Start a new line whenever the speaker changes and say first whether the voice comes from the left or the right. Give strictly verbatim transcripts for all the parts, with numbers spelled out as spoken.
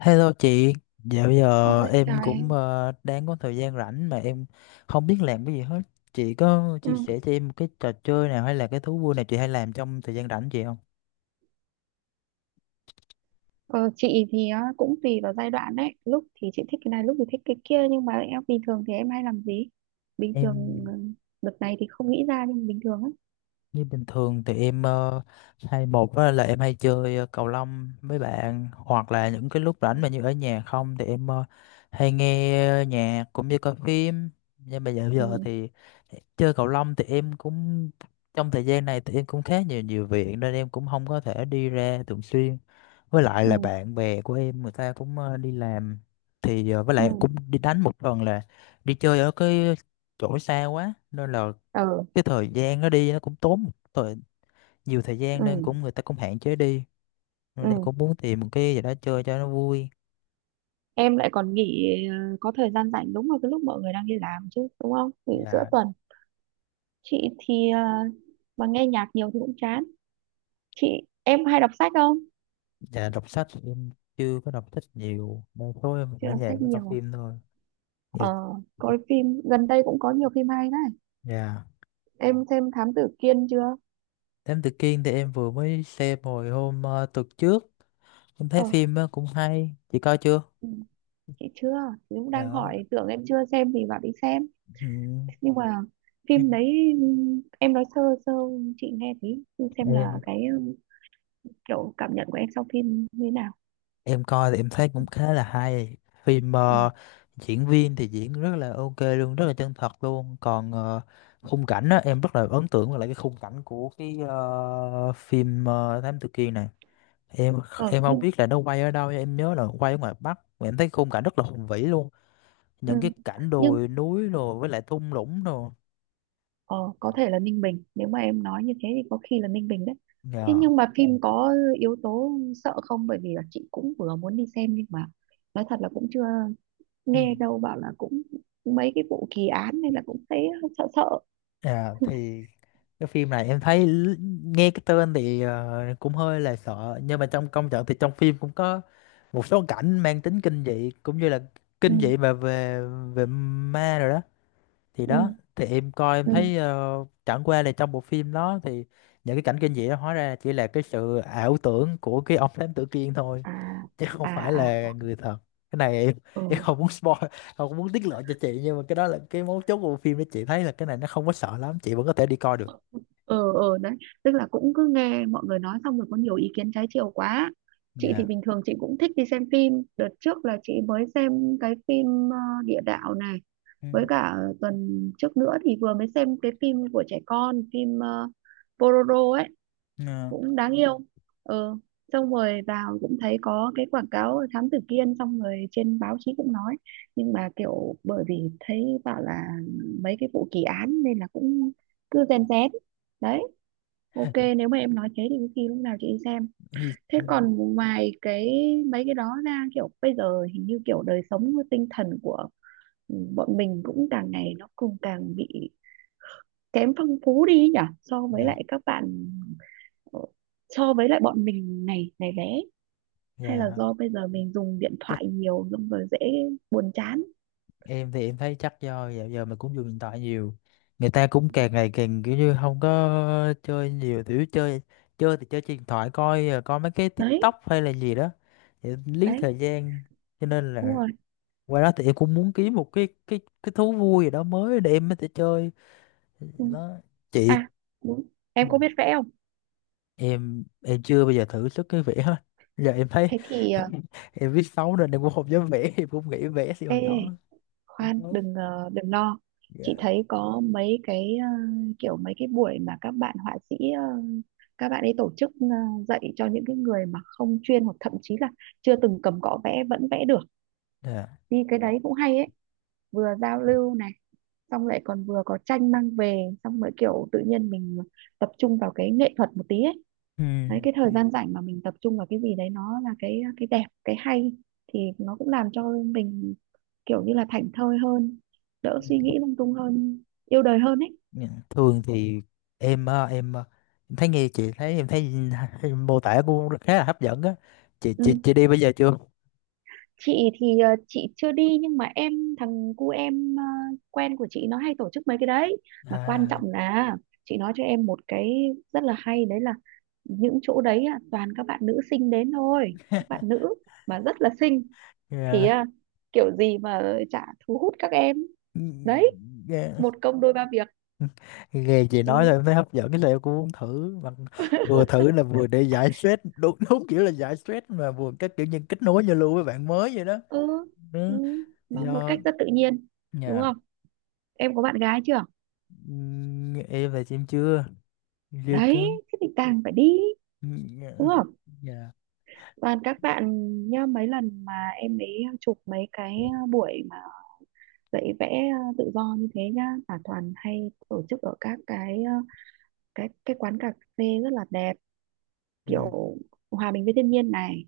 left: Hello chị, dạo giờ
right: Ôi
left: em
right: trời em.
left: cũng ờ, đang có thời gian rảnh mà em không biết làm cái gì hết. Chị có
right: ừ.
left: chia sẻ cho em một cái trò chơi nào hay là cái thú vui nào chị hay làm trong thời gian rảnh chị không?
right: Ờ, chị thì á, cũng tùy vào giai đoạn đấy, lúc thì chị thích cái này lúc thì thích cái kia, nhưng mà em bình thường thì em hay làm gì bình thường?
left: Em
right: ừ, Đợt này thì không nghĩ ra nhưng mà bình thường á.
left: như bình thường thì em ờ, hay một á là em hay chơi ờ, cầu lông với bạn, hoặc là những cái lúc rảnh mà như ở nhà không thì em ờ, hay nghe nhạc cũng như coi phim. Nhưng mà dạo giờ
right: ừ
left: thì chơi cầu lông thì em cũng trong thời gian này thì em cũng khá nhiều nhiều việc nên em cũng không có thể đi ra thường xuyên, với lại là
right: ừ
left: bạn bè của em người ta cũng ờ, đi làm, thì ờ, với
right: ừ
left: lại cũng đi đánh một phần là đi chơi ở cái chỗ xa quá nên là
right: ờ
left: cái thời gian nó đi nó cũng tốn một thời, nhiều thời gian nên cũng
right: ừ
left: người ta cũng hạn chế đi,
right: ừ
left: nên em cũng muốn tìm một cái gì đó chơi cho nó vui.
right: Em lại còn nghỉ ờ, có thời gian rảnh đúng vào cái lúc mọi người đang đi làm chứ đúng không, nghỉ giữa
left: và
right: tuần. Chị thì ờ, mà nghe nhạc nhiều thì cũng chán. chị em hay đọc sách không?
left: và đọc sách thì em chưa có đọc sách nhiều, một số em
right: Chị
left: ở
right: đọc sách
left: nhà mới coi
right: nhiều à?
left: phim thôi. Dạ.
right: Ờ, coi phim gần đây cũng có nhiều phim hay đấy.
left: Dạ.
right: Em xem Thám Tử Kiên chưa?
left: Thám Tử Kiên thì em vừa mới xem hồi hôm ờ, tuần trước, em thấy
right: ờ
left: phim ờ, cũng hay, chị coi chưa?
right: ừ, chị chưa. Chị cũng đang
left: Dạ,
right: hỏi, tưởng em chưa xem thì bảo đi xem.
left: ừ.
right: Nhưng mà phim đấy, ừm, em nói sơ sơ chị nghe thấy xem là
left: em
right: cái, ừm, kiểu cảm nhận của em sau phim như thế nào.
left: em coi thì em thấy cũng khá là hay. Phim
right: ừ.
left: ờ, diễn viên thì diễn rất là ok luôn, rất là chân thật luôn. Còn ờ, khung cảnh á, em rất là ấn tượng với lại cái khung cảnh của cái ờ, phim ờ, Thám Tử Kiên này. em
right: ờ
left: em không
right: nhưng
left: biết là nó quay ở đâu, em nhớ là quay ở ngoài Bắc mà em thấy khung cảnh rất là hùng vĩ luôn,
right: ừ.
left: những cái cảnh
right: nhưng
left: đồi núi rồi với lại thung lũng rồi.
right: ờ, có thể là Ninh Bình, nếu mà em nói như thế thì có khi là Ninh Bình đấy. Thế
left: Dạ.
right: nhưng mà phim có yếu tố sợ không? Bởi vì là chị cũng vừa muốn đi xem nhưng mà nói thật là cũng chưa,
left: Ừ.
right: nghe đâu bảo là cũng mấy cái vụ kỳ án nên là cũng thấy hơi sợ sợ.
left: À, thì cái phim này em thấy l- nghe cái tên thì ờ, cũng hơi là sợ, nhưng mà trong công trận thì trong phim cũng có một số cảnh mang tính kinh dị cũng như là kinh
right: Ừ
left: dị mà về về ma rồi đó. Thì
right: ừ
left: đó thì em coi em
right: ừ
left: thấy ờ, chẳng qua là trong bộ phim đó thì những cái cảnh kinh dị đó hóa ra chỉ là cái sự ảo tưởng của cái ông thám tử Kiên thôi,
right: à
left: chứ không
right: à
left: phải
right: à
left: là người thật. Cái này em, em
right: ừ
left: không muốn spoil, không có muốn tiết lộ cho chị, nhưng mà cái đó là cái mấu chốt của bộ phim đó, chị thấy là cái này nó không có sợ lắm, chị vẫn có thể đi coi được.
right: ừ ừ Đấy, tức là cũng cứ nghe mọi người nói xong rồi có nhiều ý kiến trái chiều quá. Chị thì
left: Dạ.
right: bình thường chị cũng thích đi xem phim, đợt trước là chị mới xem cái phim ờ, địa đạo này,
left: Ừ.
right: với cả tuần trước nữa thì vừa mới xem cái phim của trẻ con, phim uh, Pororo ấy,
left: Ờ.
right: cũng đáng yêu. Ờ, xong rồi vào cũng thấy có cái quảng cáo Thám Tử Kiên, xong rồi trên báo chí cũng nói, nhưng mà kiểu bởi vì thấy bảo là mấy cái vụ kỳ án nên là cũng cứ rèn rén đấy. Ok, nếu mà em nói thế thì có khi lúc nào chị đi xem.
left: Ừ,
right: Thế
left: ừ,
right: còn ngoài cái mấy cái đó ra, kiểu bây giờ hình như kiểu đời sống tinh thần của bọn mình cũng càng ngày nó cũng càng bị kém phong phú đi ấy nhỉ, so với
left: dạ.
right: lại các bạn. Ờ, so với lại bọn mình này này bé, hay là
left: Dạ,
right: do bây giờ mình dùng điện
left: chắc
right: thoại nhiều xong rồi dễ buồn chán?
left: em thì em thấy chắc do dạo giờ mình cũng dùng điện thoại nhiều, người ta cũng càng ngày càng kiểu như không có chơi nhiều kiểu chơi. Chơi thì chơi trên điện thoại, coi ờ, coi mấy cái
right: Đấy,
left: TikTok hay là gì đó để giết
right: đấy,
left: thời gian. Cho nên
right: đúng
left: là
right: rồi.
left: qua đó thì em cũng muốn kiếm một cái cái cái thú vui gì đó mới để em có thể chơi
right: Ừ.
left: đó chị.
right: À đúng, em có biết vẽ không?
left: em em chưa bao giờ thử sức cái vẽ hết, giờ em thấy
right: Thế thì ờ,
left: em viết xấu nên em cũng không dám vẽ, em cũng nghĩ vẽ xí
right: ê
left: hồi nhỏ, đúng
right: Khoan,
left: không?
right: đừng ờ, đừng lo. Chị
left: Dạ.
right: thấy có mấy cái ờ, kiểu mấy cái buổi mà các bạn họa sĩ ờ, các bạn ấy tổ chức, ờ, dạy cho những cái người mà không chuyên, hoặc thậm chí là chưa từng cầm cọ vẽ vẫn vẽ được.
left: Dạ.
right: Đi cái đấy cũng hay ấy, vừa giao lưu này, xong lại còn vừa có tranh mang về, xong rồi kiểu tự nhiên mình tập trung vào cái nghệ thuật một tí ấy.
left: Ừ.
right: Đấy, cái thời gian rảnh mà mình tập trung vào cái gì đấy nó là cái cái đẹp cái hay, thì nó cũng làm cho mình kiểu như là thảnh thơi hơn, đỡ suy nghĩ lung tung hơn, yêu đời hơn ấy.
left: Dạ. Thường thì em ờ, em ờ, em thấy nghe chị thấy em thấy em mô tả cũng khá là hấp dẫn á, chị chị
right: ừ
left: chị đi bây giờ chưa?
right: chị thì ờ, chị chưa đi, nhưng mà em thằng cu em, ờ, quen của chị nó hay tổ chức mấy cái đấy. Mà quan
left: À,
right: trọng là chị nói cho em một cái rất là hay đấy, là những chỗ đấy á, toàn các bạn nữ xinh đến thôi, các bạn nữ mà rất là xinh. Thì
left: dạ.
right: ờ, kiểu gì mà chả thu hút các em.
left: Ừ,
right: Đấy,
left: dạ.
right: một công đôi ba việc.
left: Nghe chị nói là
right: ừ,
left: em thấy hấp dẫn cái là em cũng muốn thử mà, vừa thử là vừa để giải stress, đúng đúng kiểu là giải stress mà vừa các kiểu như kết nối giao lưu với bạn mới vậy đó.
right: ừ, ừ,
left: Ừ.
right: mà một
left: Do
right: cách rất tự nhiên, đúng
left: nhà
right: không? Em có bạn gái chưa?
left: ừm, em là em chưa, chưa
right: Đấy,
left: có.
right: thế thì càng phải đi,
left: Nhà.
right: đúng không?
left: Nhà.
right: Toàn các bạn nhá, mấy lần mà em ấy chụp mấy cái ờ, buổi mà dạy vẽ ờ, tự do như thế nhá, là toàn hay tổ chức ở các cái ờ, cái cái quán cà phê rất là đẹp, kiểu hòa bình với thiên nhiên này,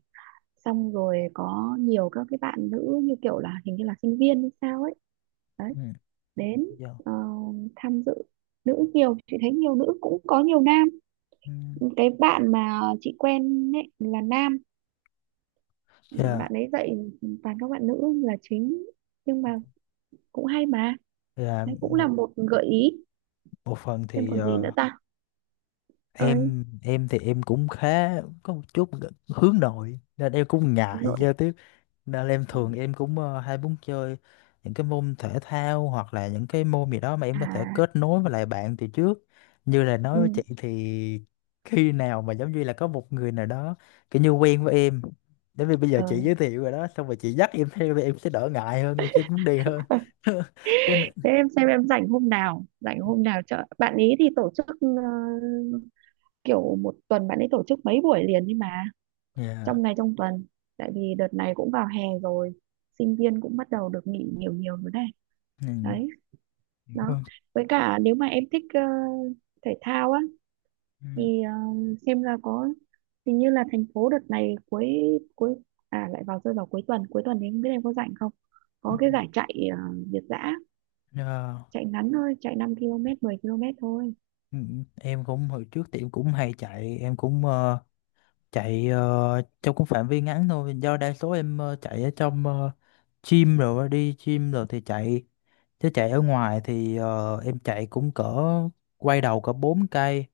right: xong rồi có nhiều các cái bạn nữ như kiểu là hình như là sinh viên hay sao ấy. Đấy, đến
left: Do
right: ờ, tham dự, nữ nhiều, chị thấy nhiều nữ cũng có nhiều nam.
left: ừm,
right: Cái bạn mà chị quen ấy là nam,
left: dạ. Ừ. Dạ.
right: bạn ấy dạy toàn các bạn nữ là chính, nhưng mà cũng hay mà.
left: Dạ,
right: Đấy cũng là
left: một
right: một gợi ý.
left: một phần
right: Xem
left: thì
right: còn gì nữa
left: ờ,
right: ta. Ơi.
left: em em thì em cũng khá có một chút hướng nội nên em cũng
right: Hướng
left: ngại
right: nội.
left: giao
right: Rồi.
left: tiếp. Nên em
right: Ừ.
left: thường em cũng ờ, hay muốn chơi những cái môn thể thao hoặc là những cái môn gì đó mà em
right: à
left: có thể kết nối với lại bạn từ trước. Như là
right: ừ
left: nói với chị thì khi nào mà giống như là có một người nào đó kiểu như quen với em. Đến vì bây giờ
right: ờ
left: chị giới thiệu rồi đó, xong rồi chị dắt em theo thì em sẽ đỡ ngại hơn, em sẽ muốn đi hơn.
right: Ờ,
left: Cho nên...
right: Thế em xem em rảnh hôm nào, rảnh hôm nào chợ bạn ấy thì tổ chức, ờ, kiểu một tuần bạn ấy tổ chức mấy buổi liền, nhưng mà
left: Dạ.
right: trong ngày trong tuần, tại vì đợt này cũng vào hè rồi, sinh viên cũng bắt đầu được nghỉ nhiều nhiều rồi đây.
left: Ừ.
right: Đấy, đó,
left: Vâng.
right: với cả nếu mà em thích ờ, thể thao á,
left: Ừ.
right: thì ờ, xem là có hình như là thành phố đợt này cuối cuối à, lại vào rơi vào cuối tuần, cuối tuần thì không biết em có rảnh không, có cái giải chạy ờ, việt dã,
left: Ờ,
right: chạy ngắn thôi, chạy năm ki lô mét mười ki lô mét thôi.
left: ừ, em cũng hồi trước thì em cũng hay chạy, em cũng ờ, chạy ờ, trong cũng phạm vi ngắn thôi, do đa số em ờ, chạy ở trong ờ, gym rồi á, đi gym rồi thì chạy. Chứ chạy ở ngoài thì ờ, em chạy cũng cỡ quay đầu cỡ bốn cây,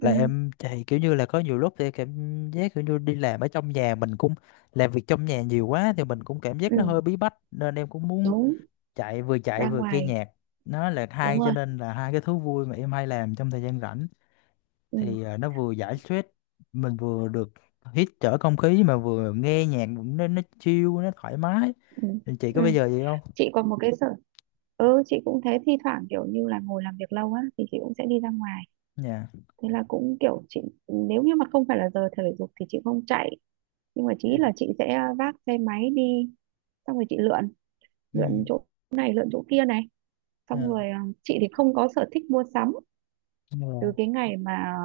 right: ừ
left: là em chạy kiểu như là có nhiều lúc thì cảm giác kiểu như đi làm ở trong nhà, mình cũng làm việc trong nhà nhiều quá thì mình cũng cảm giác
right: ừ
left: nó hơi bí bách, nên em cũng muốn
right: Đúng,
left: chạy, vừa chạy
right: ra
left: vừa nghe
right: ngoài,
left: nhạc. Nó là
right: đúng
left: hai, cho
right: rồi.
left: nên là hai cái thú vui mà em hay làm trong thời gian rảnh,
right: ừ
left: thì à, nó vừa giải stress mình, vừa được hít thở không khí mà vừa nghe nhạc cũng nó nó chill nó thoải mái.
right: ừ
left: Thì chị có
right: ừ
left: bây giờ gì không?
right: chị còn một cái sở, ừ chị cũng thế, thi thoảng kiểu như là ngồi làm việc lâu á thì chị cũng sẽ đi ra ngoài.
left: Dạ.
right: Thế là cũng kiểu chị, nếu như mà không phải là giờ thể dục thì chị không chạy, nhưng mà chỉ
left: Dạ.
right: là chị sẽ vác xe máy đi, xong rồi chị lượn, lượn
left: Ừ.
right: chỗ này lượn chỗ kia này, xong
left: Dạ.
right: rồi à, chị thì không có sở thích mua sắm. Từ
left: Dạ.
right: cái ngày mà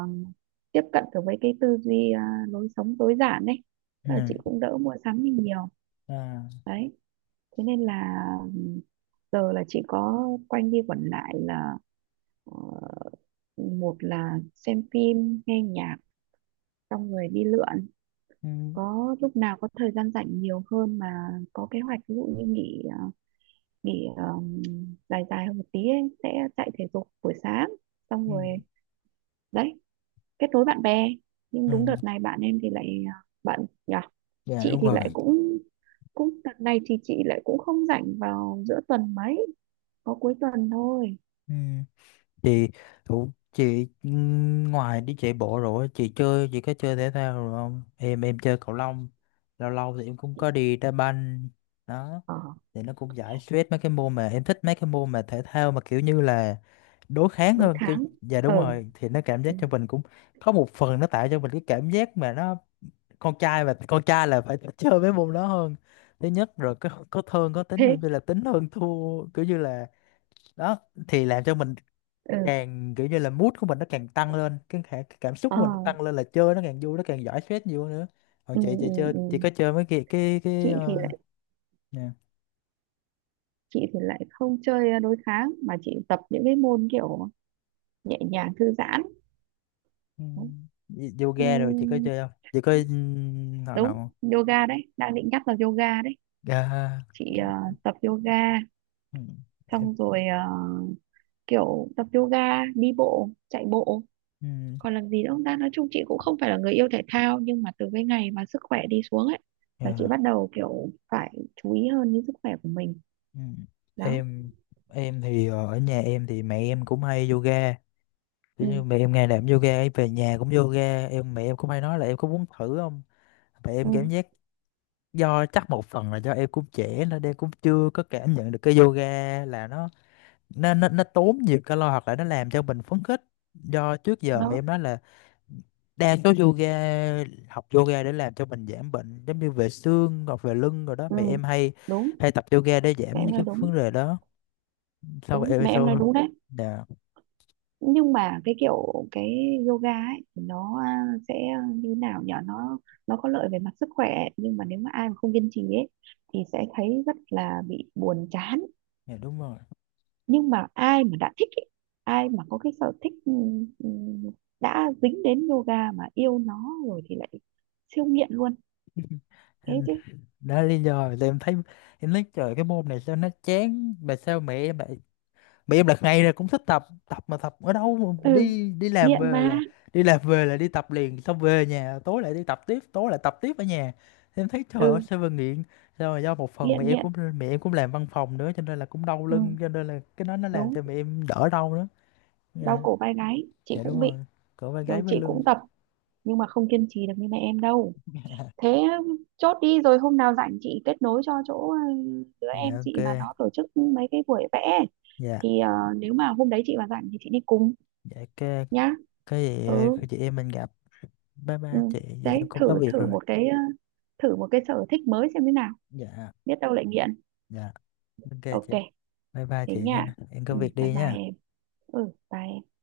right: tiếp cận được với cái tư duy à, lối sống tối giản ấy,
left: Ừ.
right: tức là chị cũng đỡ mua sắm đi nhiều.
left: Dạ.
right: Đấy, thế nên là giờ là chị có quanh đi quẩn lại là ờ, một là xem phim nghe nhạc, xong rồi đi lượn.
left: Ừ.
right: Có lúc nào có thời gian rảnh nhiều hơn mà có kế hoạch, ví dụ như nghỉ à, nghỉ um, dài dài hơn một tí ấy, sẽ chạy thể dục buổi sáng, xong
left: Ừ.
right: rồi đấy, kết nối bạn bè. Nhưng
left: Ừ.
right: đúng đợt này bạn em thì lại à, bạn nhỉ.
left: Dạ
right: Chị
left: đúng
right: thì lại
left: rồi.
right: cũng, cũng đợt này thì chị lại cũng không rảnh vào giữa tuần mấy, có cuối tuần thôi.
left: Ừ. Chị thủ chị ừ, ngoài đi chạy bộ rồi chị chơi chị có chơi thể thao rồi không? Em em chơi cầu lông, lâu lâu thì em cũng có đi đá banh đó.
right: Ờ
left: Thì nó cũng giải stress, mấy cái môn mà em thích, mấy cái môn mà thể thao mà kiểu như là đối kháng
right: cuối
left: hơn kiểu,
right: tháng.
left: dạ
right: ờ
left: đúng rồi, thì nó cảm giác
right: ừ,
left: cho mình cũng có một phần nó tạo cho mình cái cảm giác mà nó con trai và con trai là phải chơi mấy môn đó hơn, thứ nhất rồi có có thương có tính
right: Thế.
left: kiểu như là tính hơn thua kiểu như là đó, thì làm cho mình
right: ừ
left: càng kiểu như là mood của mình nó càng tăng lên, cái khả- cái cảm xúc
right: ờ
left: của mình nó tăng lên là chơi nó càng vui, nó càng giải stress nhiều hơn nữa. Còn
right: ừ,
left: chị chị
right: ừ,
left: chơi chị
right: ừ.
left: có chơi mấy cái cái cái
right: Chị thì
left: uh...
right: lại, chị thì lại không chơi à, đối kháng, mà chị tập những cái môn kiểu nhẹ nhàng thư giãn.
left: Ừ. Y- Yoga rồi chị có
right: Ừ,
left: chơi không? Chị có ừm, hoạt động
right: đúng,
left: không?
right: yoga đấy, đang định nhắc là yoga đấy.
left: Dạ,
right: Chị ờ, tập yoga,
left: ừ. Em
right: xong rồi ờ, kiểu tập yoga, đi bộ, chạy bộ.
left: ừm,
right: Còn làm gì nữa không ta, nói chung chị cũng không phải là người yêu thể thao, nhưng mà từ cái ngày mà sức khỏe đi xuống ấy, là chị
left: dạ,
right: bắt đầu kiểu phải chú ý hơn đến sức khỏe của mình.
left: ừm.
right: Đó.
left: Em em thì ờ, ở nhà em thì mẹ em cũng hay yoga.
right: ừ
left: Kiểu như mẹ em ngày nào cũng yoga, ấy, về nhà cũng yoga. Em mẹ em cũng hay nói là em có muốn thử không? Mẹ em cảm
right: ừ
left: giác do chắc một phần là do em cũng trẻ nên em cũng chưa có cảm nhận được cái yoga là nó nó nó nó tốn nhiều calo hoặc là nó làm cho mình phấn khích. Do trước giờ mà
right: Đó.
left: em nói là đa số yoga học yoga để làm cho mình giảm bệnh, giống như về xương hoặc về lưng rồi đó,
right: ừ
left: mẹ em hay
right: Đúng,
left: hay tập yoga để
right: mẹ
left: giảm
right: em
left: những
right: nói
left: cái
right: đúng,
left: vấn đề đó. Sau
right: đúng
left: em
right: mẹ em nói
left: sau.
right: đúng đấy.
left: Dạ.
right: Nhưng mà cái kiểu cái yoga ấy thì nó à, sẽ như nào nhở, nó nó có lợi về mặt sức khỏe ấy, nhưng mà nếu mà ai mà không kiên trì ấy thì sẽ thấy rất là bị buồn chán.
left: Dạ đúng rồi.
right: Nhưng mà ai mà đã thích ấy, ai mà có cái sở thích ừ, ừ, đã dính đến yoga mà yêu nó rồi thì lại siêu nghiện luôn. Thế
left: Em-
right: chứ.
left: đó là lý do mà em thấy em nói trời cái môn này sao nó chán, mà sao mẹ em lại, mà em là ngày nào cũng thích tập tập, mà tập ở đâu mà
right: ừ
left: đi đi làm
right: Nghiện
left: về
right: mà.
left: là đi làm về là đi tập liền, xong về nhà tối lại đi tập tiếp, tối lại tập tiếp ở nhà. Thì em thấy trời ơi
right: ừ
left: sao mà nghiện, sao mà do một phần mẹ
right: Nghiện
left: em
right: nghiện.
left: cũng mẹ em cũng làm văn phòng nữa cho nên là cũng đau
right: ừ
left: lưng, cho nên là cái đó nó làm
right: Đúng,
left: cho mẹ em đỡ đau nữa.
right: đau
left: Dạ.
right: cổ vai gáy chị
left: Dạ đúng
right: cũng bị,
left: rồi, cổ vai
right: rồi
left: gáy với
right: chị
left: lưng.
right: cũng tập nhưng mà không kiên trì được như mẹ em đâu. Thế, chốt đi, rồi hôm nào rảnh chị kết nối cho chỗ ừ, đứa
left: Dạ
right: em
left: ok.
right: chị mà nó tổ chức mấy cái buổi vẽ ấy.
left: Dạ.
right: Thì ờ, nếu mà hôm đấy chị mà rảnh thì chị đi cùng
left: Dạ ok.
right: nhá.
left: Cái gì
right: ừ,
left: cái chị em mình gặp, bye
right: ừ.
left: bye chị, giờ em
right: Đấy,
left: cũng
right: thử,
left: có việc
right: thử
left: rồi.
right: một cái ờ, thử một cái sở thích mới xem thế nào,
left: Dạ.
right: biết đâu lại nghiện.
left: Dạ ok
right: Ok,
left: chị, bye bye
right: thế
left: chị
right: nha.
left: nha, em có
right: Ừ,
left: việc
right: bye
left: đi
right: bye
left: nha.
right: em. Ừ bye em.